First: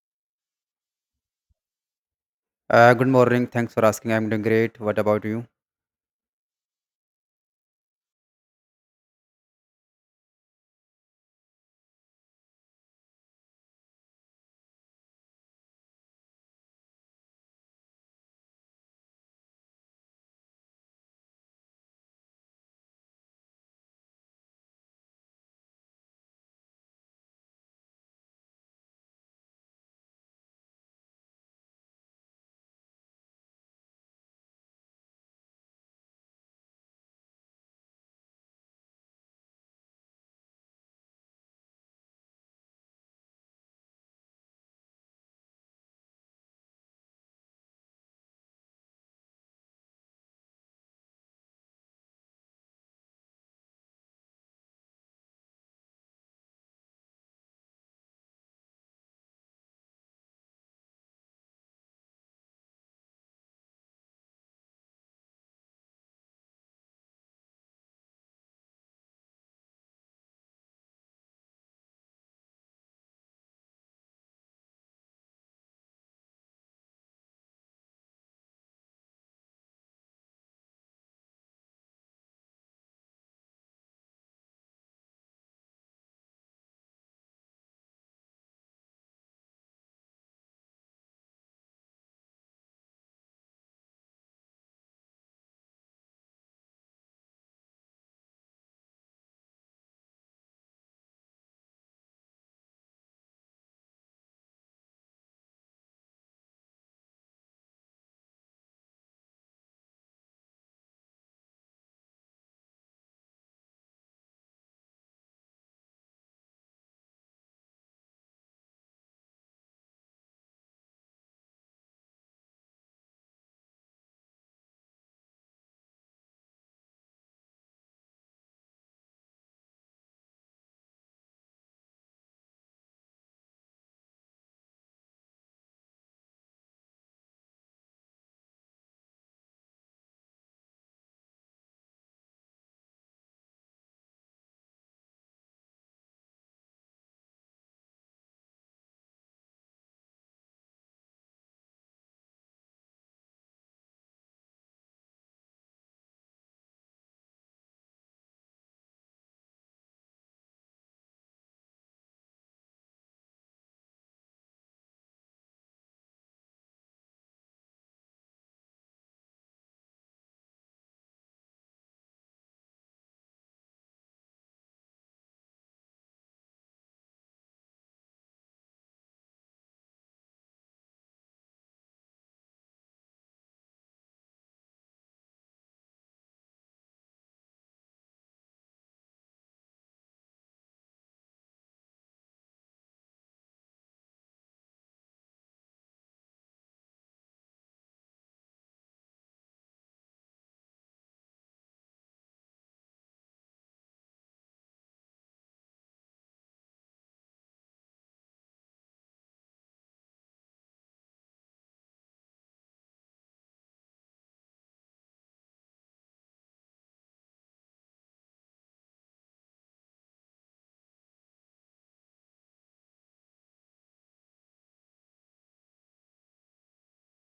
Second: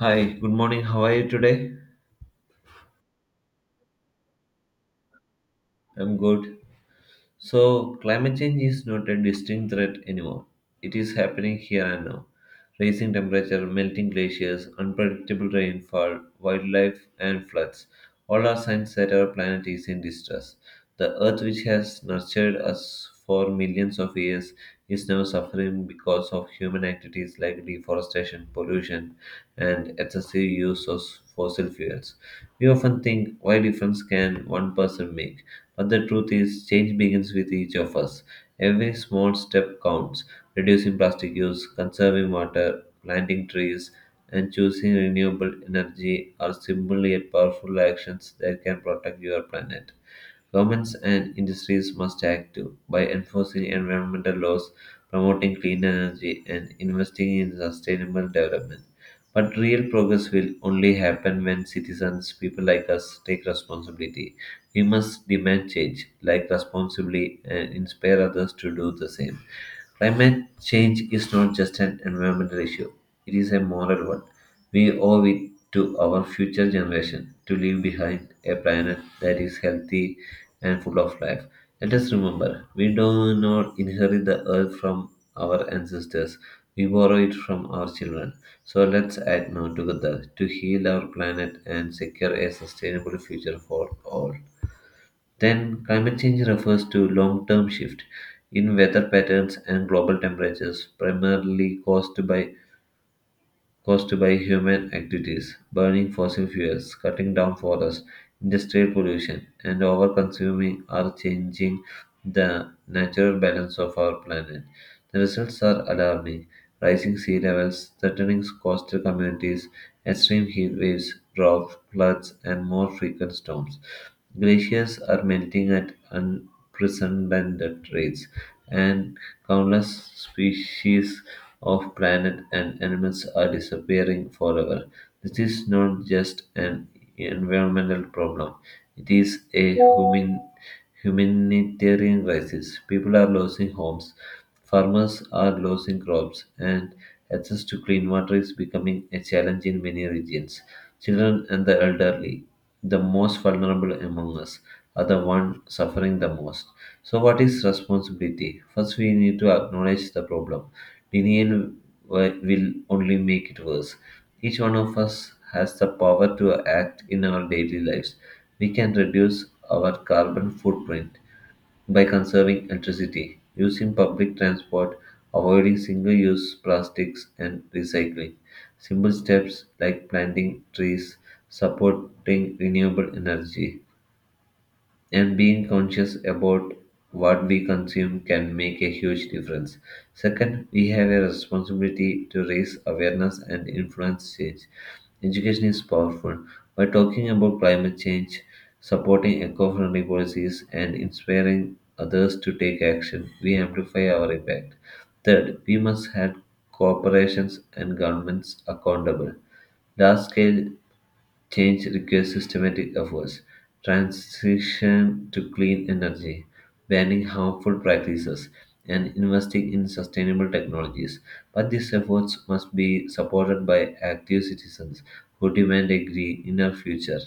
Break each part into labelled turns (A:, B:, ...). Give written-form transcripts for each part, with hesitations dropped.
A: Hi, good morning. How are you today?
B: Good morning. Thanks for asking. I'm doing great. What about you?
A: I'm good. So, climate change is not a distinct threat anymore. It is happening here and now. Rising temperature, melting glaciers, unpredictable rainfall, wildlife, and floods all are signs that our planet is in distress. The Earth, which has nurtured us for millions of years, is now suffering because of human activities like deforestation, pollution, and excessive use of fossil fuels. We often think, why difference can one person make? But the truth is, change begins with each of us. Every small step counts reducing plastic use, conserving water, planting trees, and choosing renewable energy are simple yet powerful actions that can protect your planet. Governments and industries must act too by enforcing environmental laws, promoting clean energy, and investing in sustainable development. But real progress will only happen when citizens, people like us, take responsibility. We must demand change, like responsibly, and inspire others to do the same. Climate change is not just an environmental issue, it is a moral one. We owe it to our future generation to leave behind a planet that is healthy and full of life. Let us remember, we do not inherit the earth from our ancestors, we borrow it from our children. So let's act now together to heal our planet and secure a sustainable future for all. Then, climate change refers to long term shift in weather patterns and global temperatures, primarily caused by human activities, burning fossil fuels, cutting down forests, industrial pollution, and over consuming are changing the natural balance of our planet. The results are alarming rising sea levels, threatening coastal communities, extreme heat waves, drought, floods, and more frequent storms. Glaciers are melting at unprecedented rates, and countless species of plant and animals are disappearing forever. This is not just an environmental problem, it is a human, humanitarian crisis. People are losing homes, farmers are losing crops, and access to clean water is becoming a challenge in many regions. Children and the elderly the most vulnerable among us are the one suffering the most. So, what is responsibility? First, we need to acknowledge the problem. Denial will only make it worse. Each one of us has the power to act in our daily lives. We can reduce our carbon footprint by conserving electricity, using public transport, avoiding single use plastics, and recycling. Simple steps like planting trees, supporting renewable energy, and being conscious about what we consume can make a huge difference. Second, we have a responsibility to raise awareness and influence change. Education is powerful. By talking about climate change, supporting eco friendly policies, and inspiring others to take action, we amplify our impact. Third, we must hold corporations and governments accountable. Large scale change requires systematic efforts, transition to clean energy, banning harmful practices, and investing in sustainable technologies. But these efforts must be supported by active citizens who demand a greener future.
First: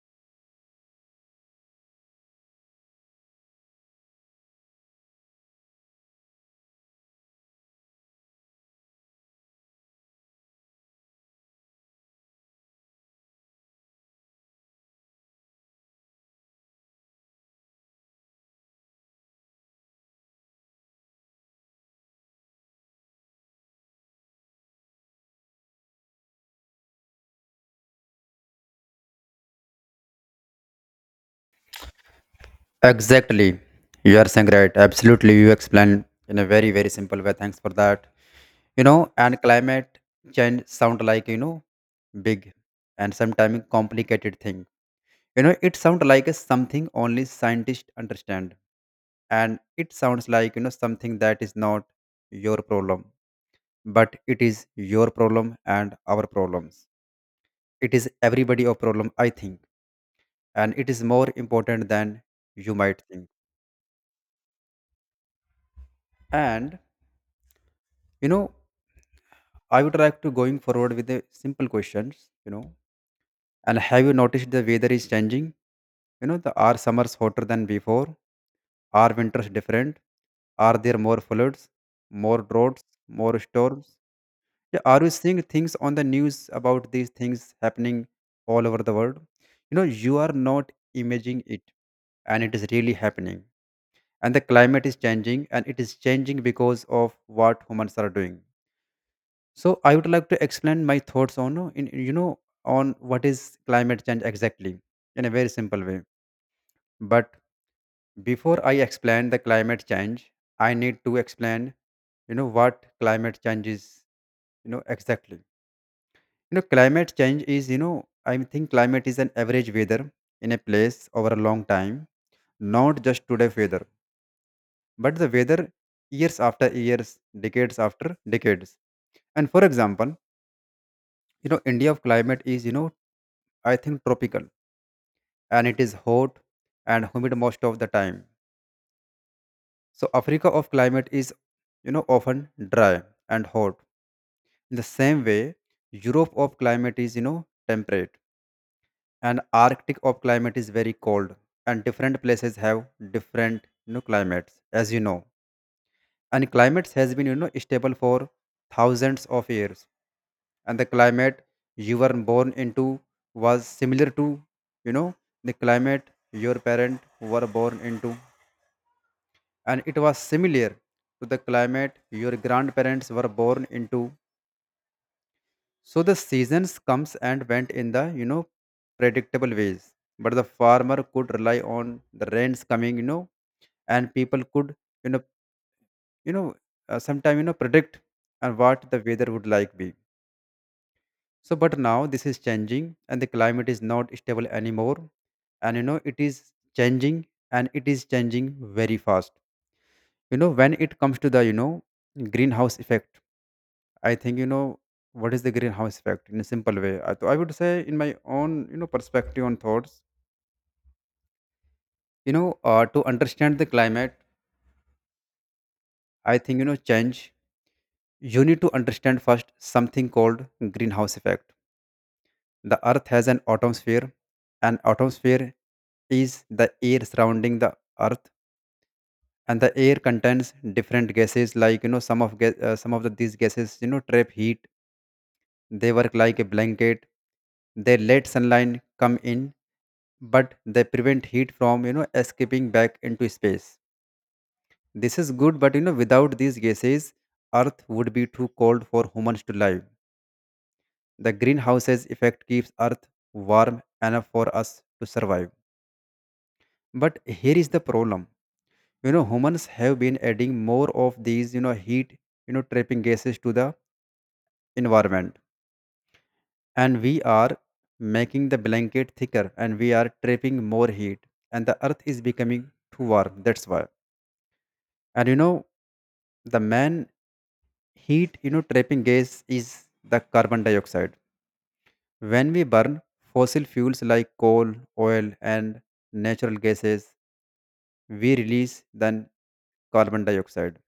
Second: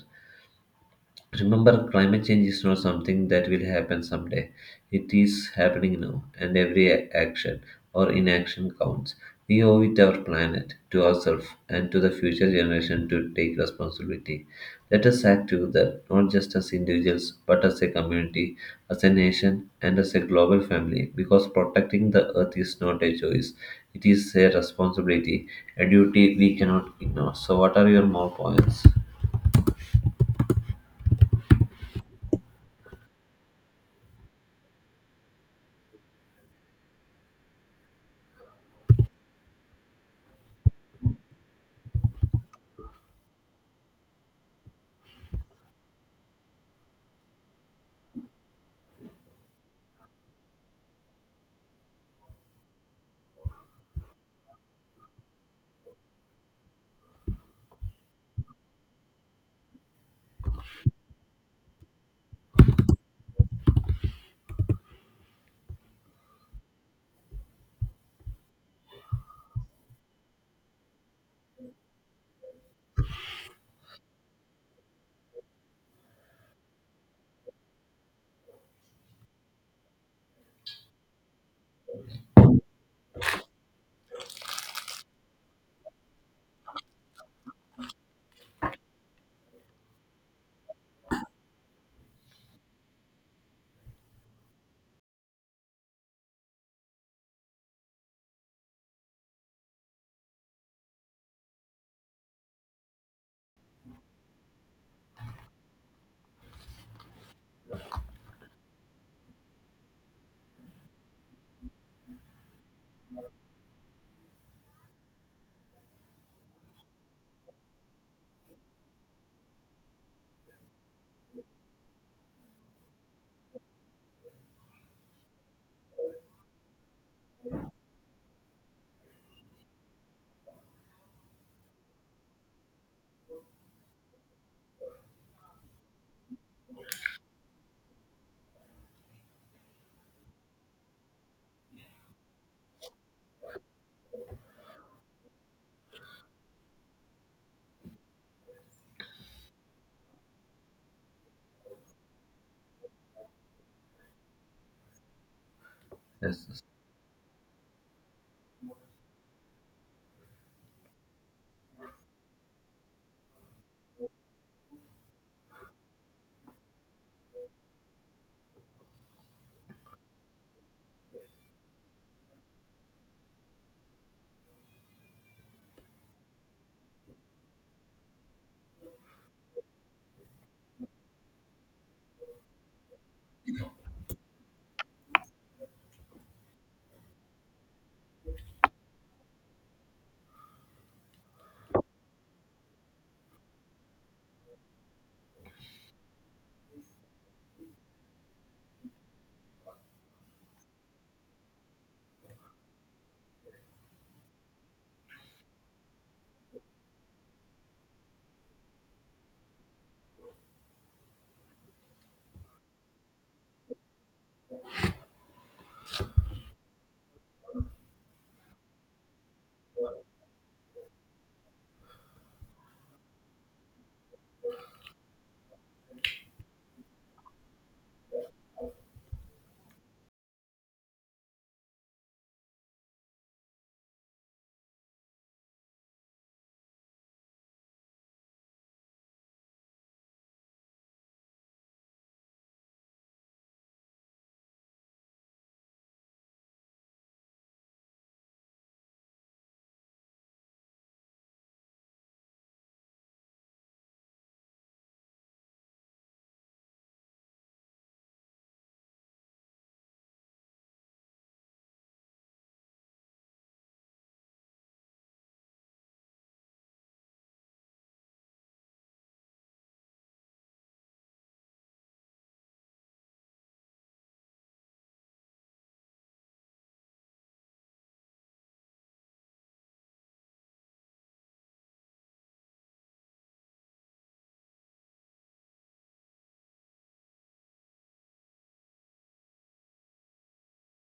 A: Remember, climate change is not something that will happen someday. It is happening now, and every action or inaction counts. We owe it our planet, to ourselves, and to the future generation to take responsibility. Let us act together, not just as individuals, but as a community, as a nation, and as a global family, because protecting the earth is not a choice. It is a responsibility, a duty we cannot ignore. So, what are your more points?
B: Exactly. You are saying right. Absolutely. You explained in a very, very simple way. Thanks for that. And climate change sound like big and sometimes complicated thing. It sounds like a something only scientists understand. And it sounds like something that is not your problem. But it is your problem and our problems. It is everybody' of problem, I think, and it is more important than you might think. And you know I would like to going forward with the simple questions. you know and have you noticed the weather is changing? The are summers hotter than before? Are winters different? Are there more floods, more droughts, more storms? Yeah, are you seeing things on the news about these things happening all over the world? You are not imagining it, and it is really happening. And the climate is changing, and it is changing because of what humans are doing. So I would like to explain my thoughts on in you know on what is climate change exactly, in a very simple way. But before I explain the climate change, I need to explain what climate change is, exactly. Climate change is, I think climate is an average weather in a place over a long time, not just today weather, but the weather years after years, decades after decades. And for example, India of climate is, i think tropical, and it is hot and humid most of the time. So Africa of climate is, often dry and hot. In the same way, Europe of climate is, temperate, and Arctic of climate is very cold, and different places have different, climates as you know. And
A: Yes.
B: climates has been, stable for thousands of years. And the climate you were born into was similar to you know the climate your parents were born into, and it was similar to the climate your grandparents were born into. So the seasons comes and went in the predictable ways, but the farmer could rely on the rains coming. And people could you know you know sometime predict and what the weather would like be. So, but now this is changing, and the climate is not stable anymore. And it is changing, and it is changing very fast. When it comes to the greenhouse effect, I think what is the greenhouse effect in a simple way. I would say, in my own perspective on thoughts, to understand the climate, I think change. You need to understand first something called greenhouse effect. The Earth has an atmosphere, and atmosphere is the air surrounding the Earth, and the air contains different gases. Some of these gases, trap heat. They work like a blanket. They let sunlight come in, but they prevent heat from escaping back into space. This is good, but without these gases, Earth would be too cold for humans to live. The greenhouse's effect keeps Earth warm enough for us to survive. But here is the problem. Humans have been adding more of these, heat, trapping gases to the environment. And we are making the blanket thicker, and we are trapping more heat. And the earth is becoming too warm. That's why. And the main heat, trapping gas is the carbon dioxide. When we burn fossil fuels like coal, oil, and natural gases, we release then carbon dioxide.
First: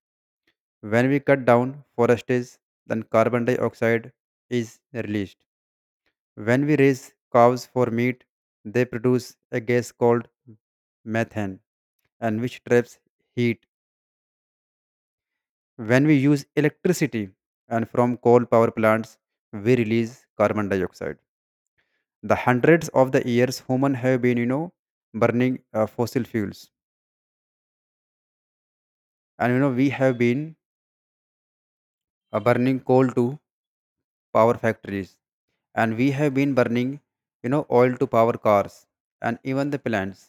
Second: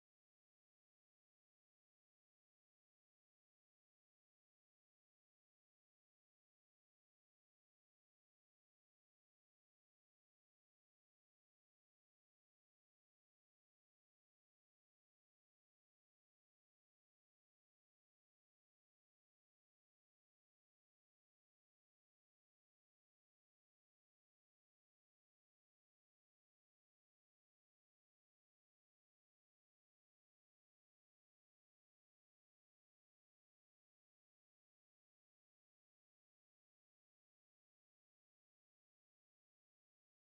B: When we cut down forests, then carbon dioxide is released. When we raise cows for meat, they produce a gas called methane, and which traps heat. When we use electricity and from coal power plants, we release carbon dioxide. The hundreds of the years human have been, burning fossil fuels, and we have been burning coal to power factories, and we have been burning oil to power cars and even the plants.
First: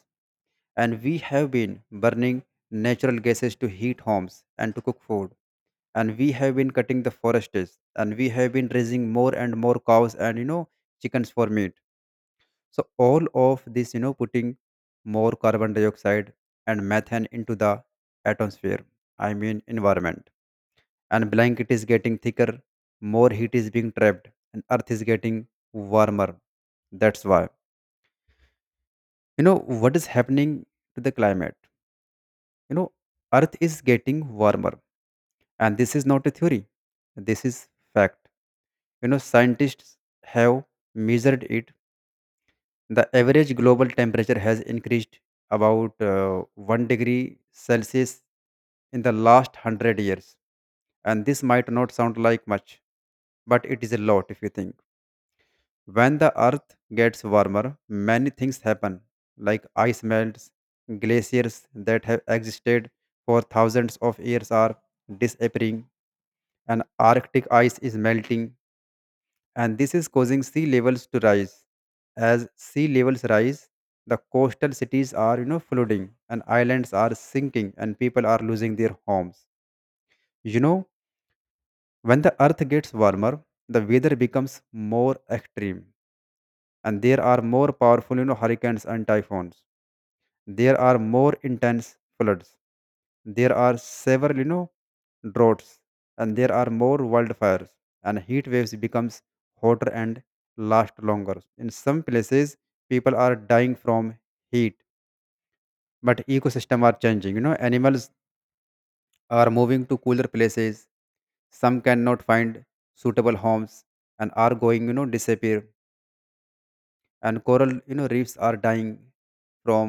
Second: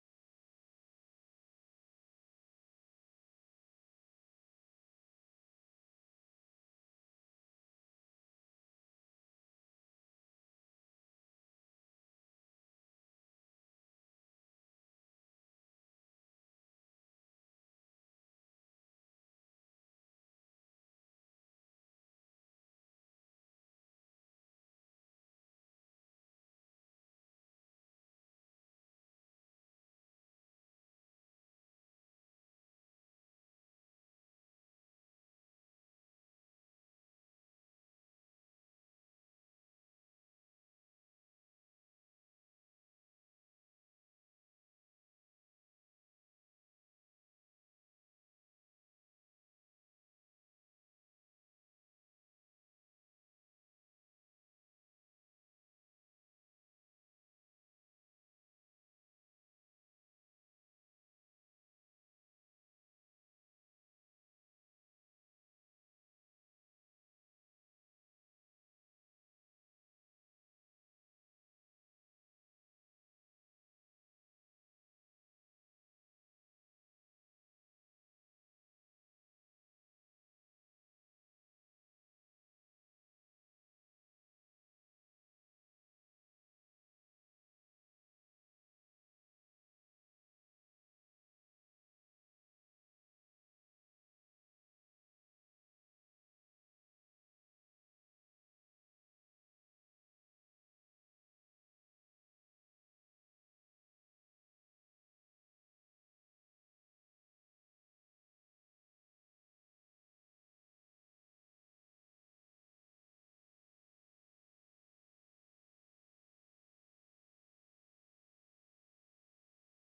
B: And we have been burning natural gases to heat homes and to cook food. And we have been cutting the forests, and we have been raising more and more cows and chickens for meat. So all of this putting more carbon dioxide and methane into the atmosphere, I mean environment. And blanket is getting thicker, more heat is being trapped, and earth is getting warmer. That's why. you know what is happening to the climate, you know earth is getting warmer. And this is not a theory, this is fact. Scientists have measured it. The average global temperature has increased about 1 degree Celsius in the last 100 years. And this might not sound like much, but it is a lot if you think. When the earth gets warmer, many things happen, like ice melts, glaciers that have existed for thousands of years are disappearing, and Arctic ice is melting, and this is causing sea levels to rise. As sea levels rise, the coastal cities are flooding, and islands are sinking, and people are losing their homes. You know, when the earth gets warmer, the weather becomes more extreme, and there are more powerful hurricanes and typhoons. There are more intense floods, there are several droughts, and there are more wildfires. And heat waves becomes hotter and last longer. In some places people are dying from heat. But ecosystem are changing. Animals are moving to cooler places, some cannot find suitable homes, and are going disappear. And coral reefs are dying from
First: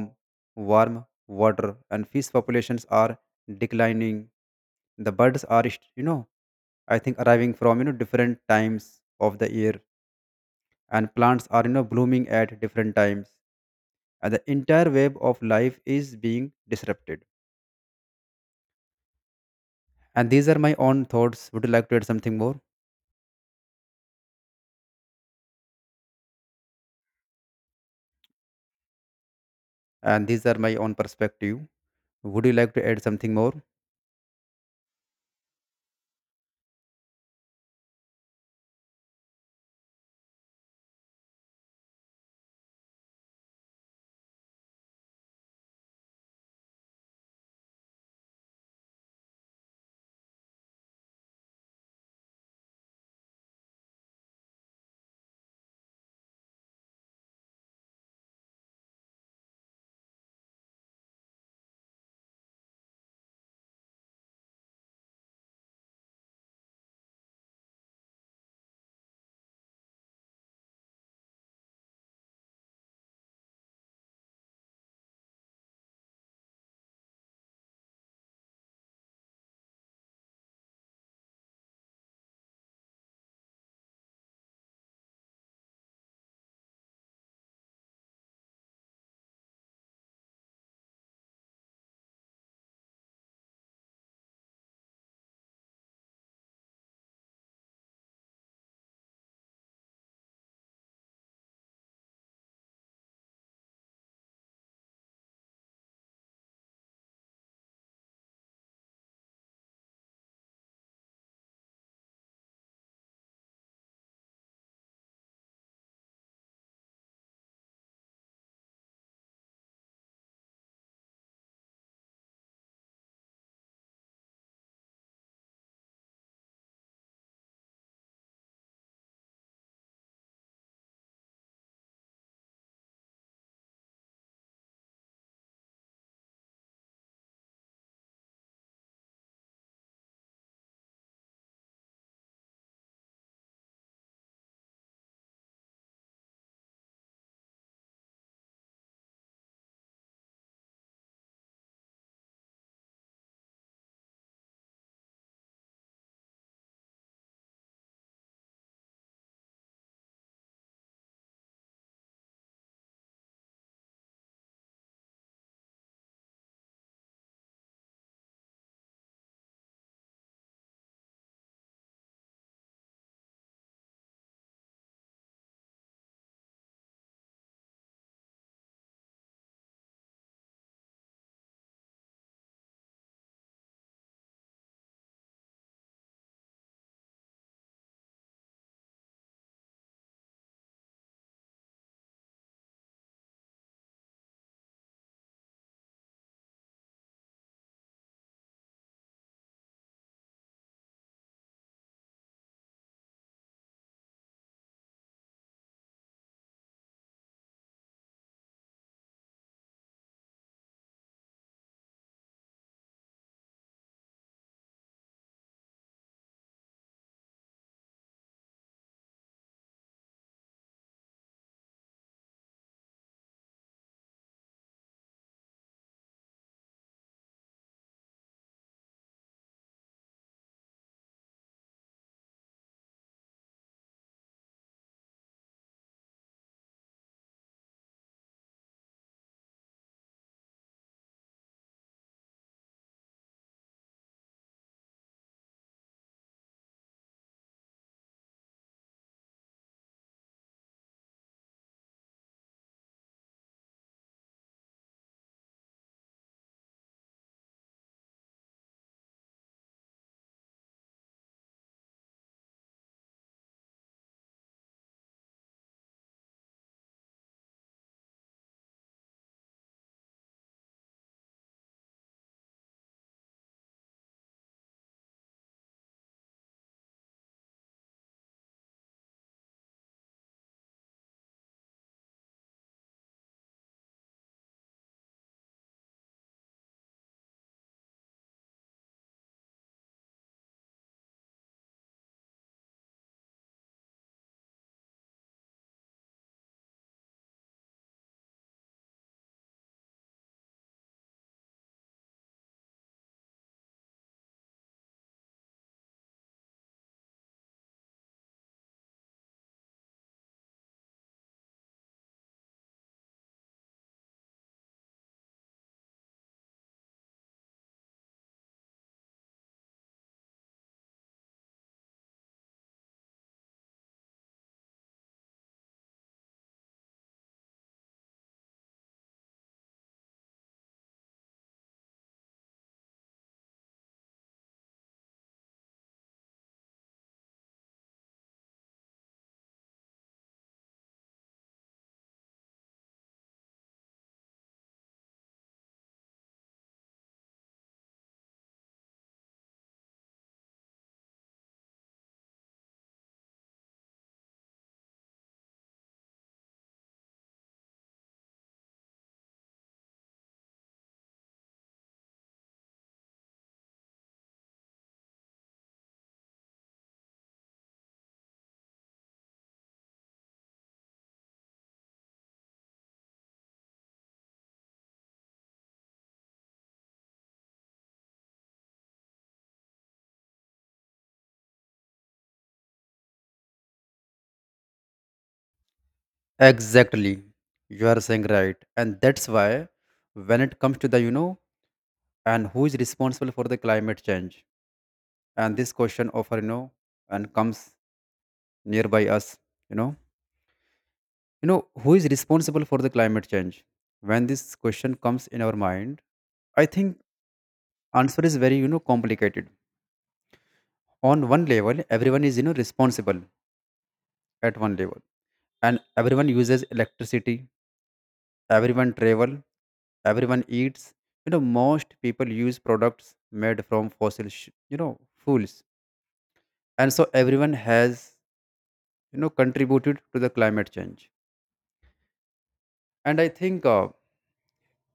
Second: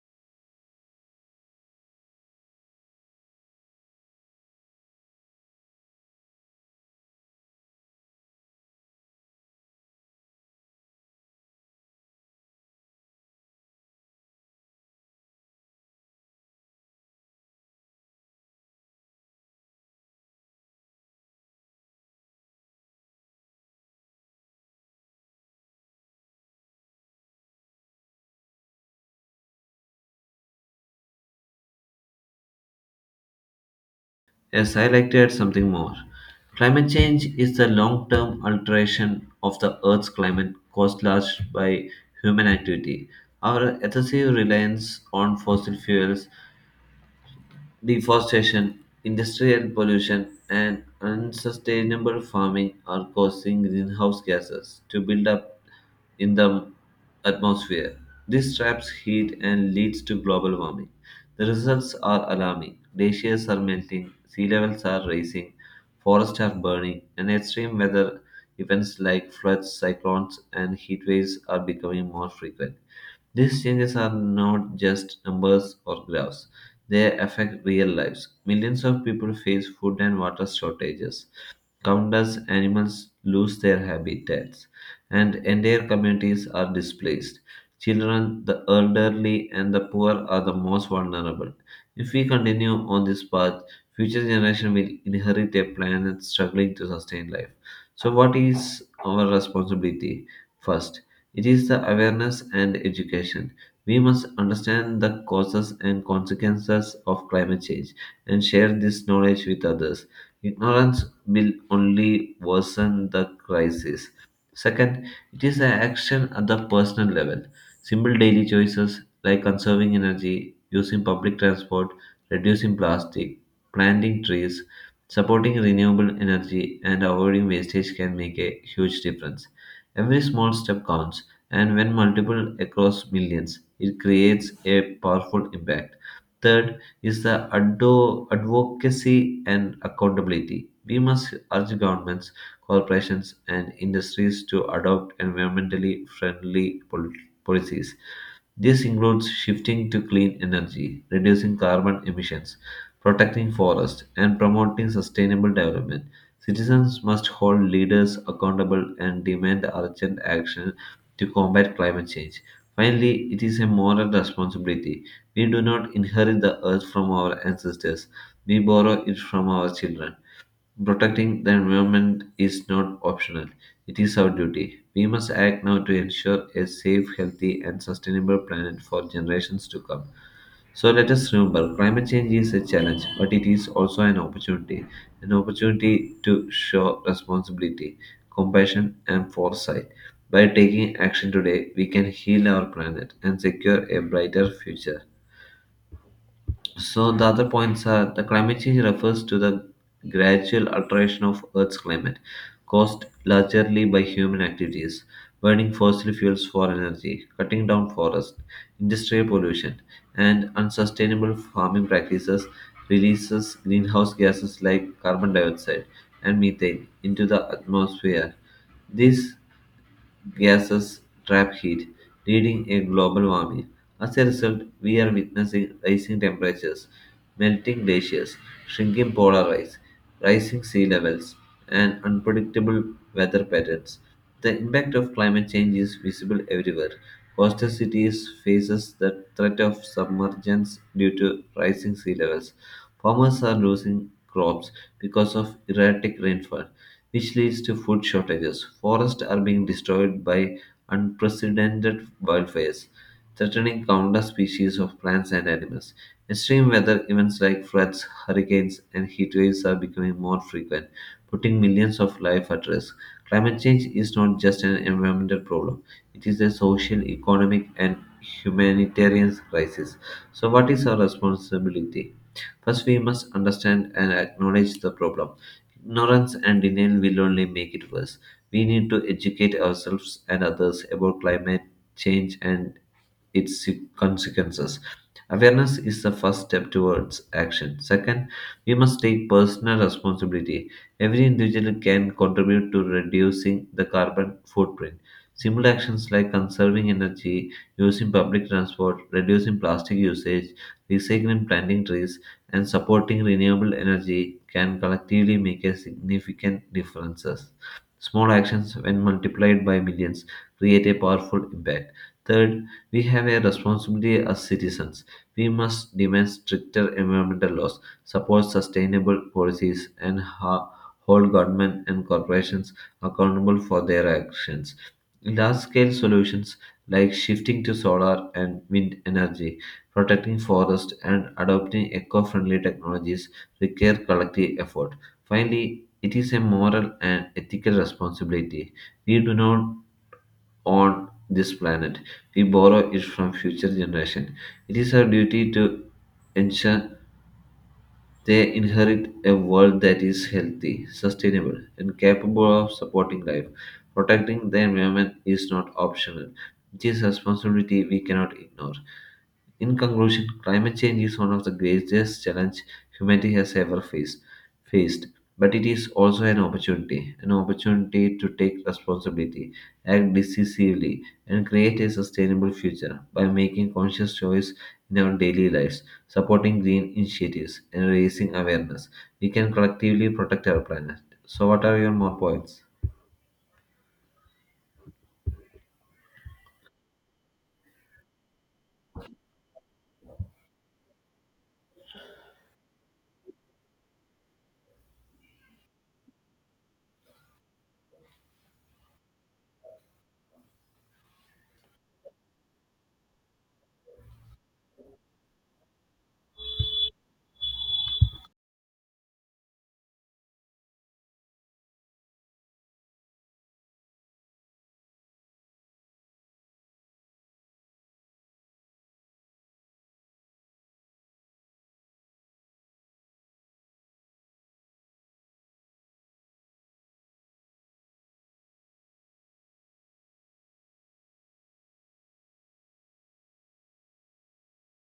B: warm water, and fish populations are declining. The birds are st- you know I think arriving from different times of the year, and plants are blooming at different times. And the entire web of life is being disrupted. And these are my own thoughts. Would you like to add something more? And these are my own perspective. Would you like to add something more?
A: Yes, I like to add something more. Climate change is the long term alteration of the Earth's climate caused largely by human activity. Our excessive reliance on fossil fuels, deforestation, industrial pollution, and unsustainable farming are causing greenhouse gases to build up in the atmosphere. This traps heat and leads to global warming. The results are alarming. Glaciers are melting, sea levels are rising, forests are burning, and extreme weather events like floods, cyclones, and heat waves are becoming more frequent. These changes are not just numbers or graphs, they affect real lives. Millions of people face food and water shortages countless animals lose their habitats, and entire communities are displaced. Children, the elderly, and the poor are the most vulnerable. If we continue on this path, future generations will inherit a planet struggling to sustain life. So, what is our responsibility? First, it is the awareness and education. We must understand the causes and consequences of climate change and share this knowledge with others. Ignorance bill only worsen the crisis. Second, it is an action at the personal level. Simple daily choices like conserving energy, using public transport, reducing plastic, planting trees, supporting renewable energy, and avoiding wastage can make a huge difference. Every small step counts, and when multiple across millions, it creates a powerful impact. Third, is the advocacy and accountability. We must urge governments, corporations, and industries to adopt environmentally friendly policies. This includes shifting to clean energy, reducing carbon emissions, protecting forests, and promoting sustainable development. Citizens must hold leaders accountable and demand urgent action to combat climate change. Finally, it is a moral responsibility. We do not inherit the earth from our ancestors, we borrow it from our children. Protecting the environment is not optional, it is our duty. We must act now to ensure a safe, healthy, and sustainable planet for generations to come. So let us remember climate change is a challenge, but it is also an opportunity to show responsibility, compassion, and foresight. By taking action today, we can heal our planet and secure a brighter future. So the other points are the climate change refers to the gradual alteration of Earth's climate, caused largely by human activities, burning fossil fuels for energy, cutting down forests, industrial pollution, and unsustainable farming practices releases greenhouse gases like carbon dioxide and methane into the atmosphere. These gases trap heat, leading a global warming. As a result, we are witnessing rising temperatures, melting glaciers, shrinking polar ice, rising sea levels, and unpredictable weather patterns. The impact of climate change is visible everywhere. Coastal cities faces the threat of submergence due to rising sea levels. Farmers are losing crops because of erratic rainfall which leads to food shortages. Forests are being destroyed by unprecedented wildfires, threatening countless species of plants and animals. Extreme weather events like floods, hurricanes, and heat waves are becoming more frequent, putting millions of lives at risk. Climate change is not just an environmental problem, it is a social, economic, and humanitarian crisis. So, what is our responsibility? First, we must understand and acknowledge the problem. Ignorance and denial will only make it worse. We need to educate ourselves and others about climate change and its consequences. Awareness is the first step towards action. Second, we must take personal responsibility. Every individual can contribute to reducing the carbon footprint. Simple actions like conserving energy, using public transport, reducing plastic usage, recycling planting trees, and supporting renewable energy can collectively make a significant differences. Small actions, when multiplied by millions, create a powerful impact. Third, we have a responsibility as citizens. We must demand stricter environmental laws, support sustainable policies, and hold government and corporations accountable for their actions. Large scale solutions like shifting to solar and wind energy, protecting forests, and adopting eco friendly technologies require collective effort. Finally, it is a moral and ethical responsibility. We do not on this planet. We borrow it from future generations. It is our duty to ensure they inherit a world that is healthy, sustainable, and capable of supporting life. Protecting the environment is not optional. It is a responsibility we cannot ignore. In conclusion, climate change is one of the greatest challenges humanity has ever faced, but it is also an opportunity to take responsibility, act decisively, and create a sustainable future by making conscious choice in our daily lives, supporting green initiatives, and raising awareness. We can collectively protect our planet. So, what are your more points?
B: Exactly. You are saying right. And that's why when it comes to the, and who is responsible for the climate change? And this question of, and comes nearby us, you know. Who is responsible for the climate change? When this question comes in our mind, I think answer is very, complicated. On one level, everyone is, responsible at one level. And everyone uses electricity. Everyone travel, everyone eats. Most people use products made from fossil, sh- you know, fuels, and so everyone has contributed to the climate change. And I think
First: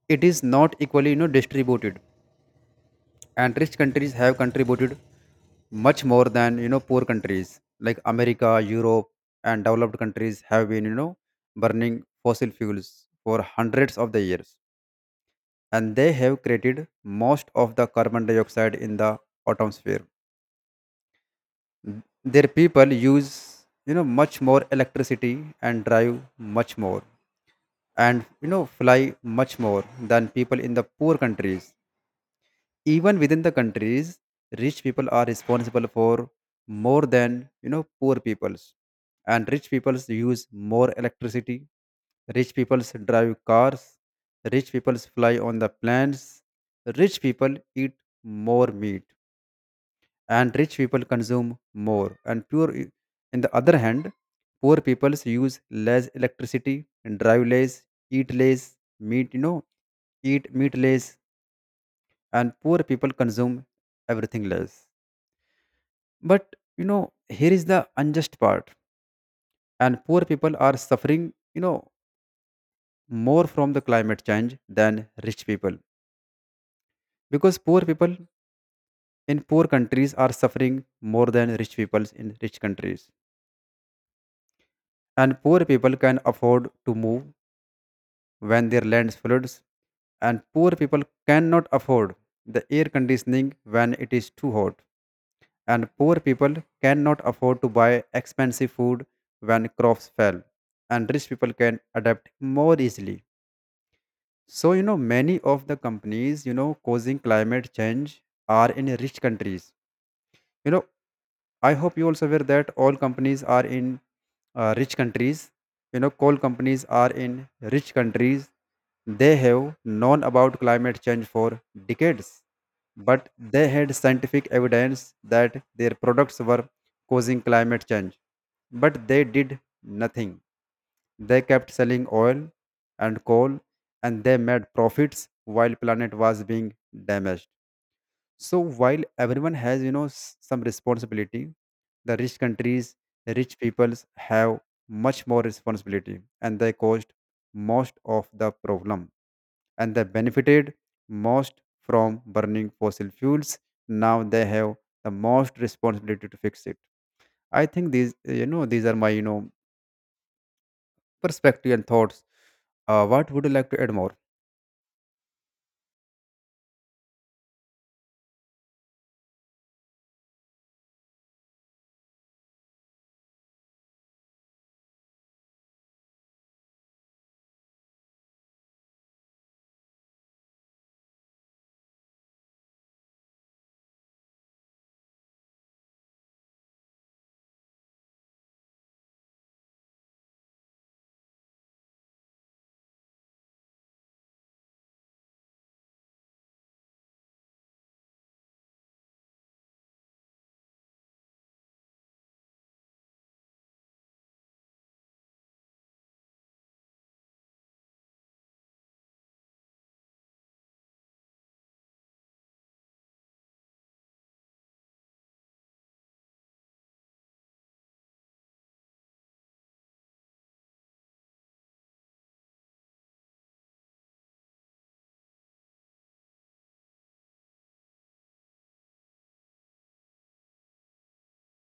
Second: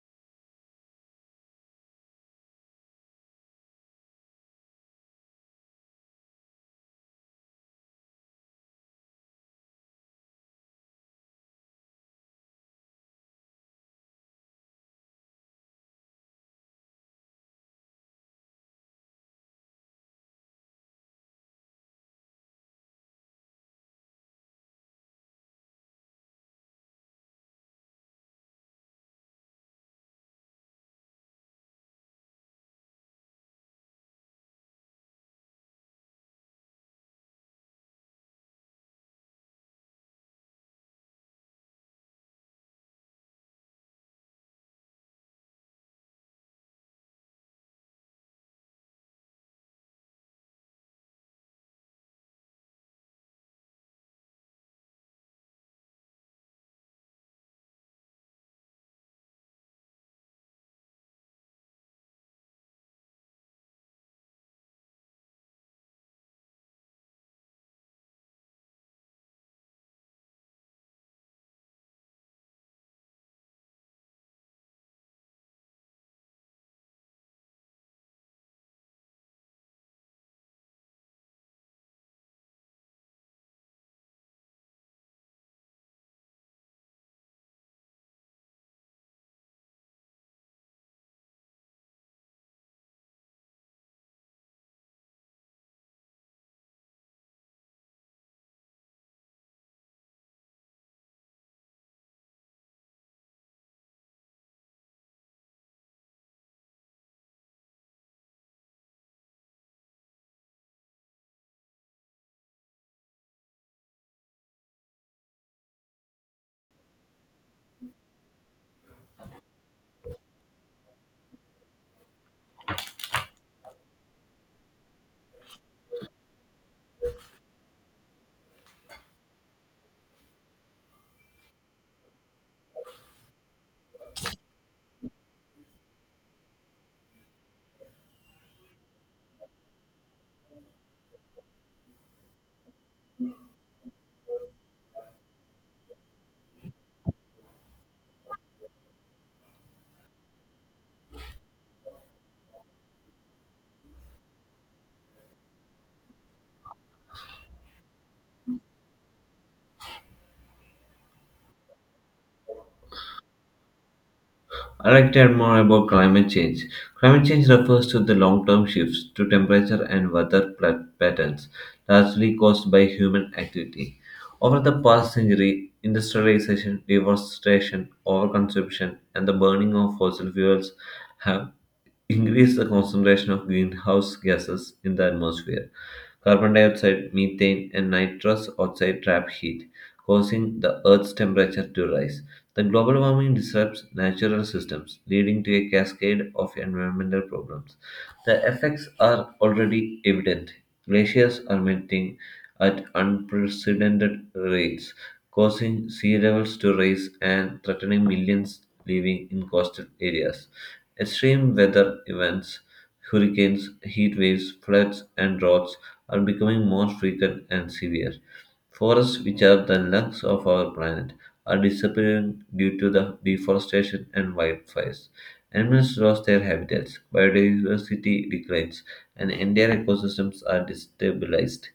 B: it is not equally distributed. And rich countries have contributed much more than poor countries like America, Europe, and developed countries have been burning fossil fuels for hundreds of the years, and they have created most of the carbon dioxide in the atmosphere. Their people use much more electricity, and drive much more, and fly much more than people in the poor countries. Even within the countries, rich people are responsible for more than poor peoples, and rich peoples use more electricity. Rich peoples drive cars. Rich peoples fly on the planes. Rich people eat more meat, and rich people consume more. And poor, in the other hand, poor peoples use less electricity, and drive less, eat less meat. Eat meat less, and poor people consume everything less. But here is the unjust part, and poor people are suffering, more from the climate change than rich people, because poor people in poor countries are suffering more than rich people in rich countries. And poor people can afford to move when their land floods, and poor people cannot afford the air conditioning when it is too hot, and poor people cannot afford to buy expensive food when crops fail, and rich people can adapt more easily. So many of the companies causing climate change are in rich countries, you know. I hope you also aware that all companies are in rich countries. Coal companies are in rich countries. They have known about climate change for decades, but they had scientific evidence that their products were causing climate change. But they did nothing. They kept selling oil and coal, and they made profits while planet was being damaged. So while everyone has, some responsibility, the rich countries, the rich peoples have much more responsibility and they caused most of the problem and they benefited most from burning fossil fuels. Now they have the most responsibility to fix it. I think these are my, perspective and thoughts. What would you like to add more?
A: I'd like to add more about climate change. Climate change refers to the long term shifts to temperature and weather patterns, largely caused by human activity. Over the past century, industrialization, deforestation, overconsumption, and the burning of fossil fuels have increased the concentration of greenhouse gases in the atmosphere. Carbon dioxide, methane, and nitrous oxide trap heat, causing the Earth's temperature to rise. The global warming disrupts natural systems, leading to a cascade of environmental problems. The effects are already evident. Glaciers are melting at unprecedented rates, causing sea levels to rise and threatening millions living in coastal areas. Extreme weather events hurricanes, heat waves, floods, and droughts are becoming more frequent and severe. Forests, which are the lungs of our planet, are disappearing due to the deforestation and wildfires. Animals lose their habitats, biodiversity declines, and entire ecosystems are destabilized.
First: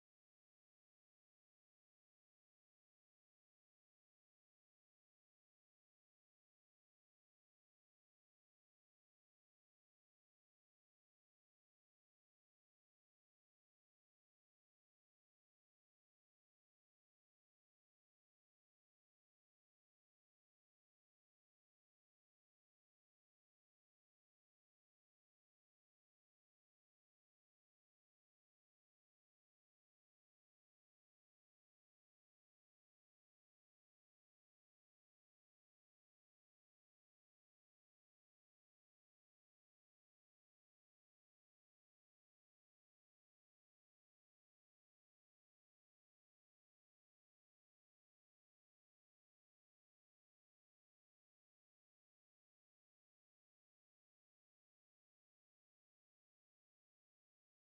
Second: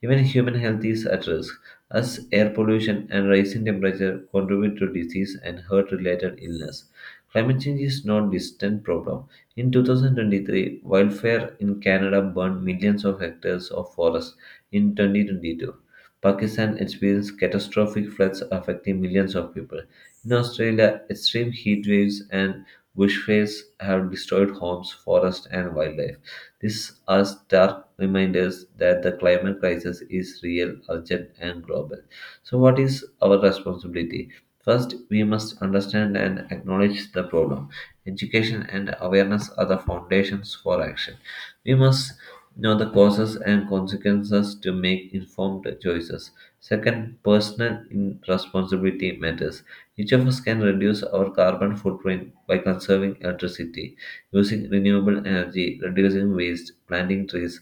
A: Even human health is at risk, as air pollution and rising temperature contribute to disease and heart related illness. Climate change is not distant problem. In 2023, wildfire in Canada burned millions of hectares of forest. In 2022, Pakistan experienced catastrophic floods affecting millions of people. In Australia, extreme heat waves and bushfires have destroyed homes, forests, and wildlife. These are stark reminders that the climate crisis is real, urgent, and global. So, what is our responsibility? First, we must understand and acknowledge the problem. Education and awareness are the foundations for action. We must know the causes and consequences to make informed choices. Second, personal responsibility matters. Each of us can reduce our carbon footprint by conserving electricity, using renewable energy, reducing waste, planting trees,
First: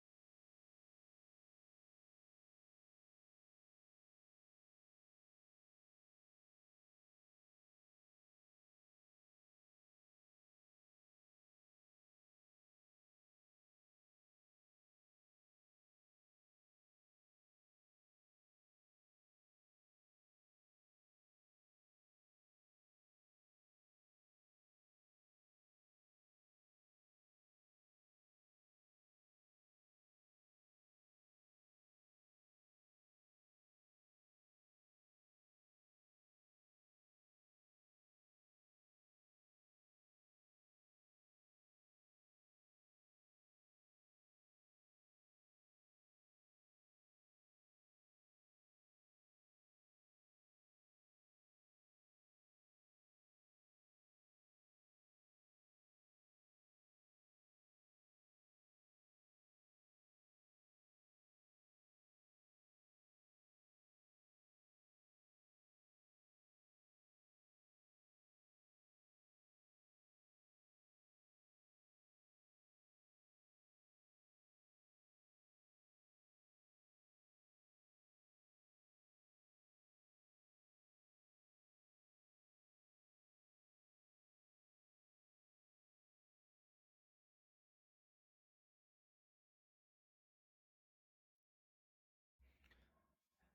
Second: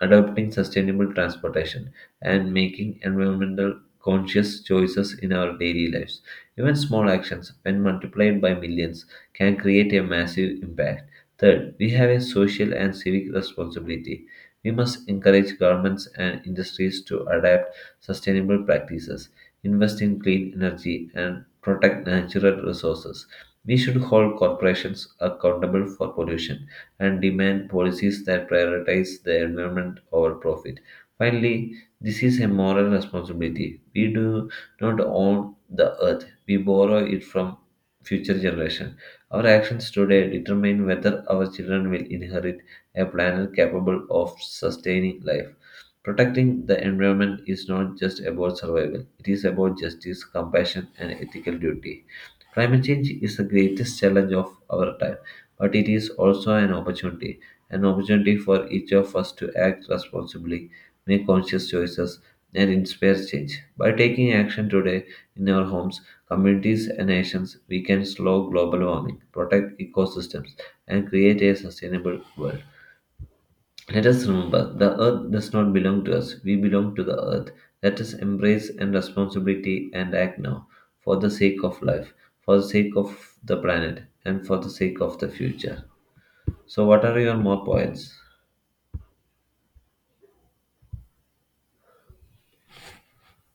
A: adopting sustainable transportation, and making environmental conscious choices in our daily lives. Even small actions, when multiplied by millions, can create a massive impact. Third, we have a social and civic responsibility. We must encourage governments and industries to adapt sustainable practices, invest in clean energy, and protect natural resources. We should hold corporations accountable for pollution and demand policies that prioritize the environment over profit. Finally, this is a moral responsibility. We do not own the earth, we borrow it from future generations. Our actions today determine whether our children will inherit a planet capable of sustaining life. Protecting the environment is not just about survival, it is about justice, compassion, and ethical duty. Climate change is the greatest challenge of our time, but it is also an opportunity for each of us to act responsibly, make conscious choices, and inspire change. By taking action today in our homes, communities, and nations, we can slow global warming, protect ecosystems, and create a sustainable world. Let us remember the earth does not belong to us, we belong to the earth. Let us embrace and responsibility and act now for the sake of life, for the sake of the planet, and for the sake of the future. So, what are your more points?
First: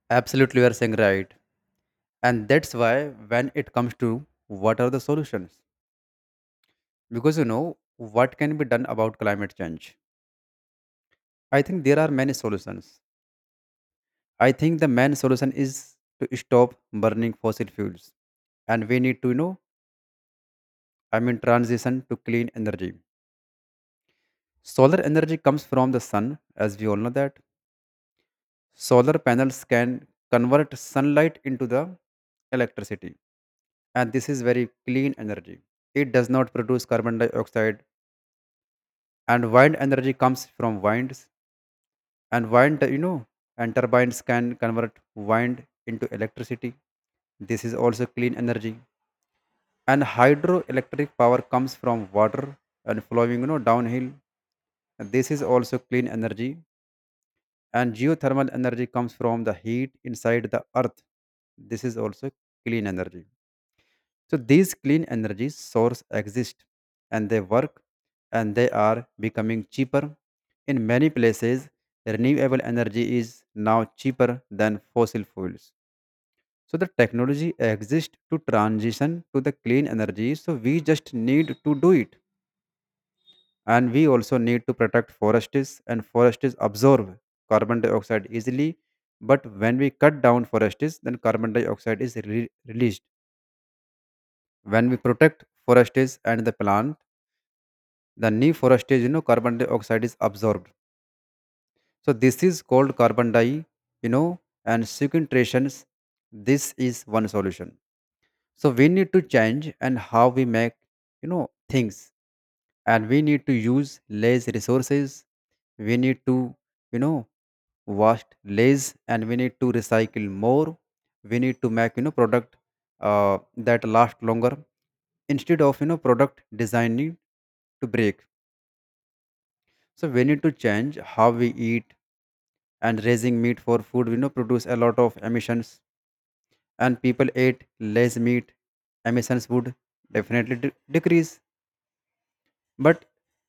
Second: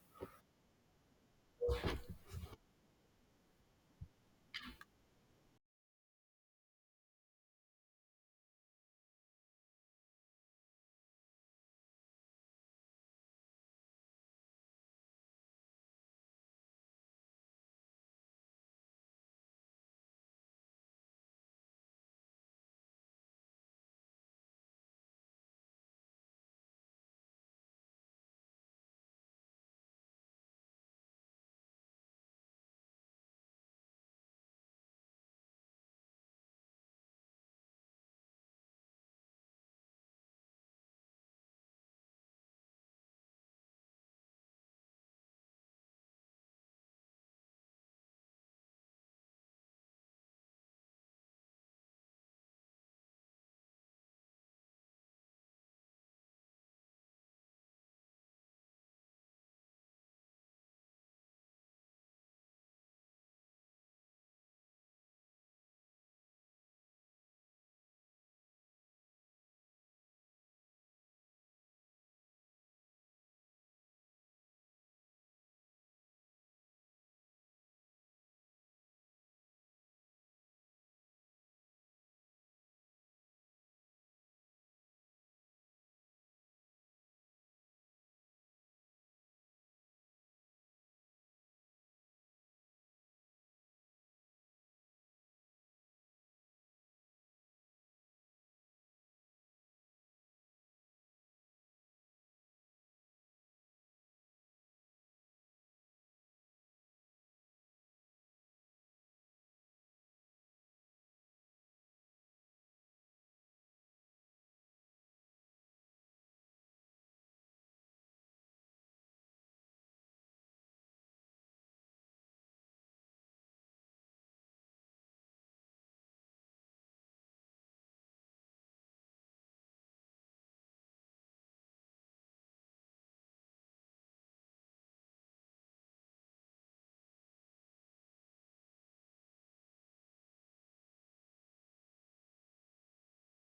B: Absolutely, you are saying right. And that's why when it comes to, what are the solutions? Because what can be done about climate change, I think there are many solutions. I think the main solution is to stop burning fossil fuels, and we need to transition to clean energy. Solar energy comes from the sun, as we all know that solar panels can convert sunlight into the electricity, and this is very clean energy. It does not produce carbon dioxide. And wind energy comes from winds, and wind you know and turbines can convert wind into electricity. This is also clean energy. And hydroelectric power comes from water and flowing, downhill, and this is also clean energy. And geothermal energy comes from the heat inside the earth. This is also clean energy. So these clean energy source exist, and they work, and they are becoming cheaper. In many places, renewable energy is now cheaper than fossil fuels. So the technology exists to transition to the clean energy. So we just need to do it. And we also need to protect forests, and forests absorb carbon dioxide easily. But when we cut down forests, then carbon dioxide is released. When we protect forests and the plant, the new forestage, carbon dioxide is absorbed. So this is called carbon die you know and sequestrations. This is one solution. So we need to change and how we make things, and we need to use less resources. We need to, you know wash less, and we need to recycle more. We need to make product that last longer, instead of product designing to break. So we need to change how we eat, and raising meat for food, produce a lot of emissions, and people ate less meat, emissions would definitely decrease. But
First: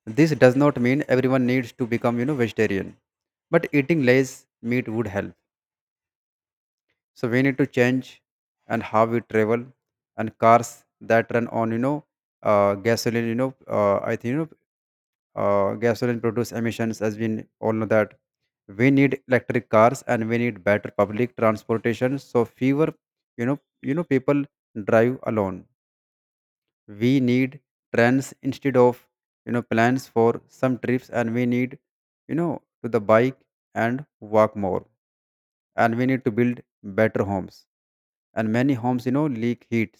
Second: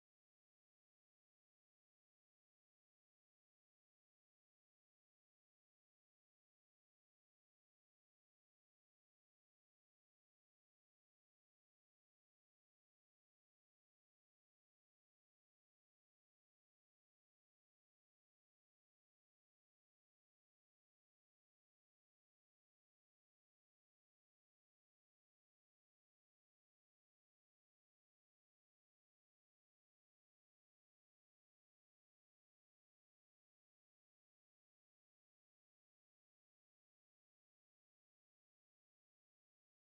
B: this does not mean everyone needs to become, vegetarian. But eating less meat would help. So we need to change and how we travel, and cars that run on, gasoline, you know, I think, you know, gasoline produce emissions, as all know that we need electric cars, and we need better public transportation, so fewer people drive alone. We need trains instead of plans for some trips, and we need to the bike and walk more. And we need to build better homes, and many homes leak heat,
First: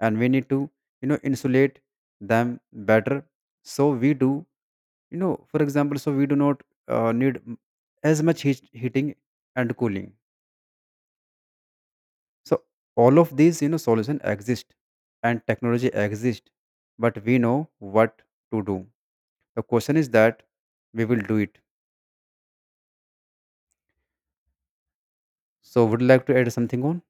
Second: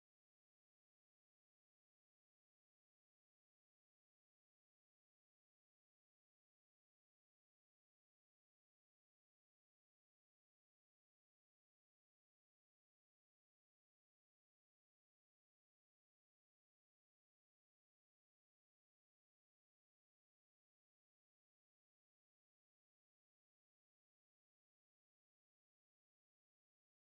B: and we need to insulate them better, so we do, for example, so we do not need as much heating and cooling. So all of these solution exist and technology exist, but we know what to do. The question is that we will do it. So would you like to add something on?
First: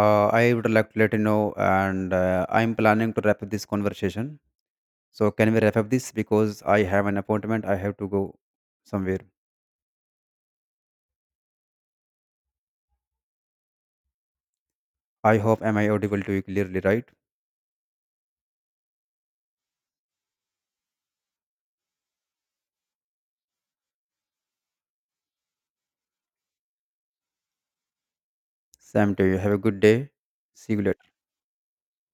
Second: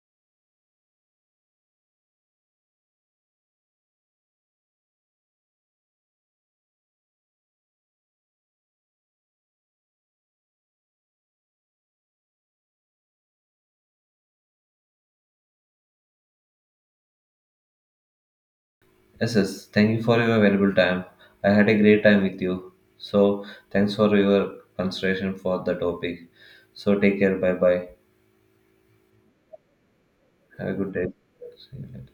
B: I would like to let you know, and I'm planning to wrap up this conversation. So can we wrap up this, because I have an appointment, I have to go somewhere. I hope, am I audible to you clearly, right?
A: Yes, yes, thank you for your valuable time. I had a great time with you. So, thanks for your consideration for the topic. So, take care. Bye bye.
B: Same to you, have a good day.
A: Have a
B: See you
A: good day.
B: later.
A: See you later.